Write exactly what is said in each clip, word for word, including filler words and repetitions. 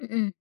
Mhm.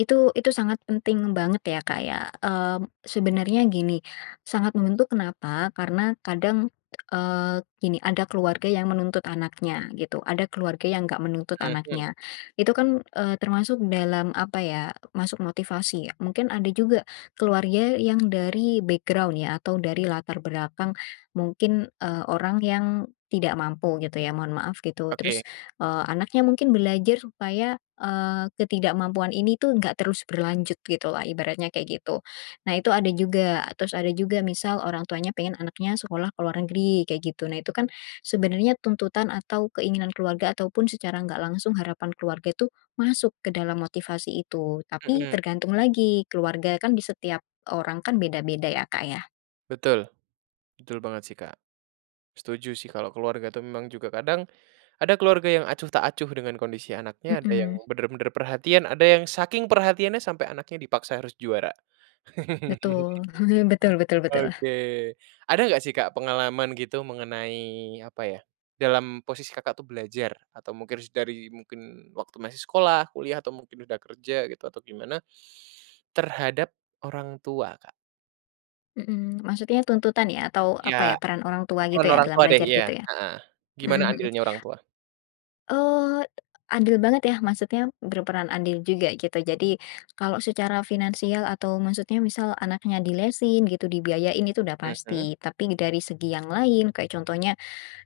Itu itu sangat penting banget ya, Kak, ya. Mmm, sebenarnya gini, sangat membentuk, kenapa? Karena kadang, eee, gini, ada keluarga yang menuntut anaknya gitu, ada keluarga yang nggak menuntut Mhm. anaknya. Itu kan, eee, termasuk dalam apa ya, masuk motivasi ya. Mungkin ada juga keluarya yang dari background, ya atau dari latar berakang mungkin, eee, orang yang tidak mampu gitu ya, mohon maaf, gitu. Oke. Terus, eee, anaknya mungkin belajar supaya, eee, ketidakmampuan ini, tuh, nggak terus berlanjut, gitulah, ibaratnya, kayak gitu. Nah, itu ada juga. Terus ada juga misal orang tuanya pengen anaknya sekolah ke luar negeri, kayak gitu. Nah, itu, kan, sebenarnya tuntutan atau keinginan keluarga, ataupun secara nggak langsung harapan keluarga itu masuk ke dalam motivasi itu, tapi Mmm. tergantung lagi, keluarga kan di setiap orang kan, beda-beda ya, Kak, ya. Betul, betul banget, sih, Kak. Setuju, sih, kalau keluarga, tuh, memang juga kadang ada keluarga yang acuh tak acuh dengan kondisi anaknya, ada yang Mhm. benar-benar perhatian, ada yang saking perhatiannya sampai anaknya dipaksa harus juara. Betul. Betul betul betul. Oke. Ada nggak sih, Kak, pengalaman gitu mengenai apa ya, dalam posisi Kakak, tuh, belajar atau mungkin s dari mungkin waktu masih sekolah, kuliah, atau mungkin udah kerja gitu, atau gimana, terhadap orang tua, Kak? Mhm. Maksudnya tuntutan, ya? Atau apa ya, Ya. peran orang tua Peran gitu, ya, orang dalam tua, deh. belajar Iya, gitu ya? heeh. Mhm Gimana mhm. andilnya orang tua? Eee, andil banget ya, maksudnya berperan andil juga gitu. Jadi kalau secara finansial atau maksudnya misal anaknya dilesin gitu, dibiayain itu udah Mhm. pasti. Tapi dari segi yang lain, kayak contohnya,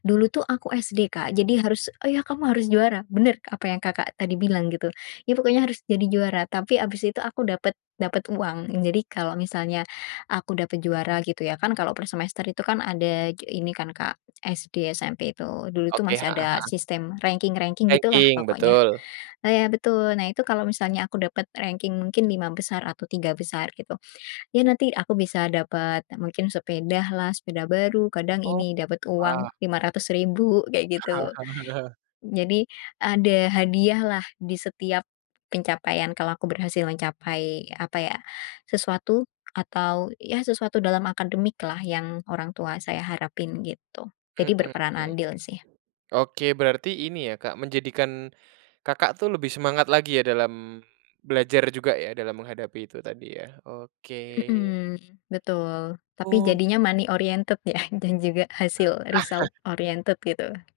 dulu tuh aku SD, Kak, jadi harus, "Oh, ya, kamu harus juara!" Benar apa yang Kakak tadi bilang, gitu. Ya, pokoknya harus jadi juara, tapi habis itu aku dapet dapet uang. Jadi kalau misalnya aku dapet juara, gitu ya, kan, kalau per semester itu kan, ada j ini kan, Kak, SD, SMP, itu. Dulu itu Oke, masih heeh ada heeh. sistem ranking-ranking gitu, lah, Ranking, pokoknya. betul. Nah, ya betul. Nah, itu kalau misalnya aku dapat ranking mungkin lima besar atau tiga besar gitu ya, nanti aku bisa dapat mungkin sepeda lah, sepeda baru, kadang Oh, ini, dapat wah. uang lima ratus ribu kayak gitu. Jadi ada hadiahlah, di setiap pencapaian kalau aku berhasil mencapai apa ya, sesuatu atau, ya sesuatu dalam akademiklah, yang orang tua saya harapin, gitu. Mhm Jadi berperan mhm. andil sih. Oke. Berarti ini, ya Kak, menjadikan Kakak, tuh, lebih semangat lagi, ya, dalam belajar juga, ya, dalam menghadapi itu tadi, ya, oke. Mmm, betul. Tapi Oh, iya sih. jadinya money oriented, ya, dan juga hasil result oriented, gitu.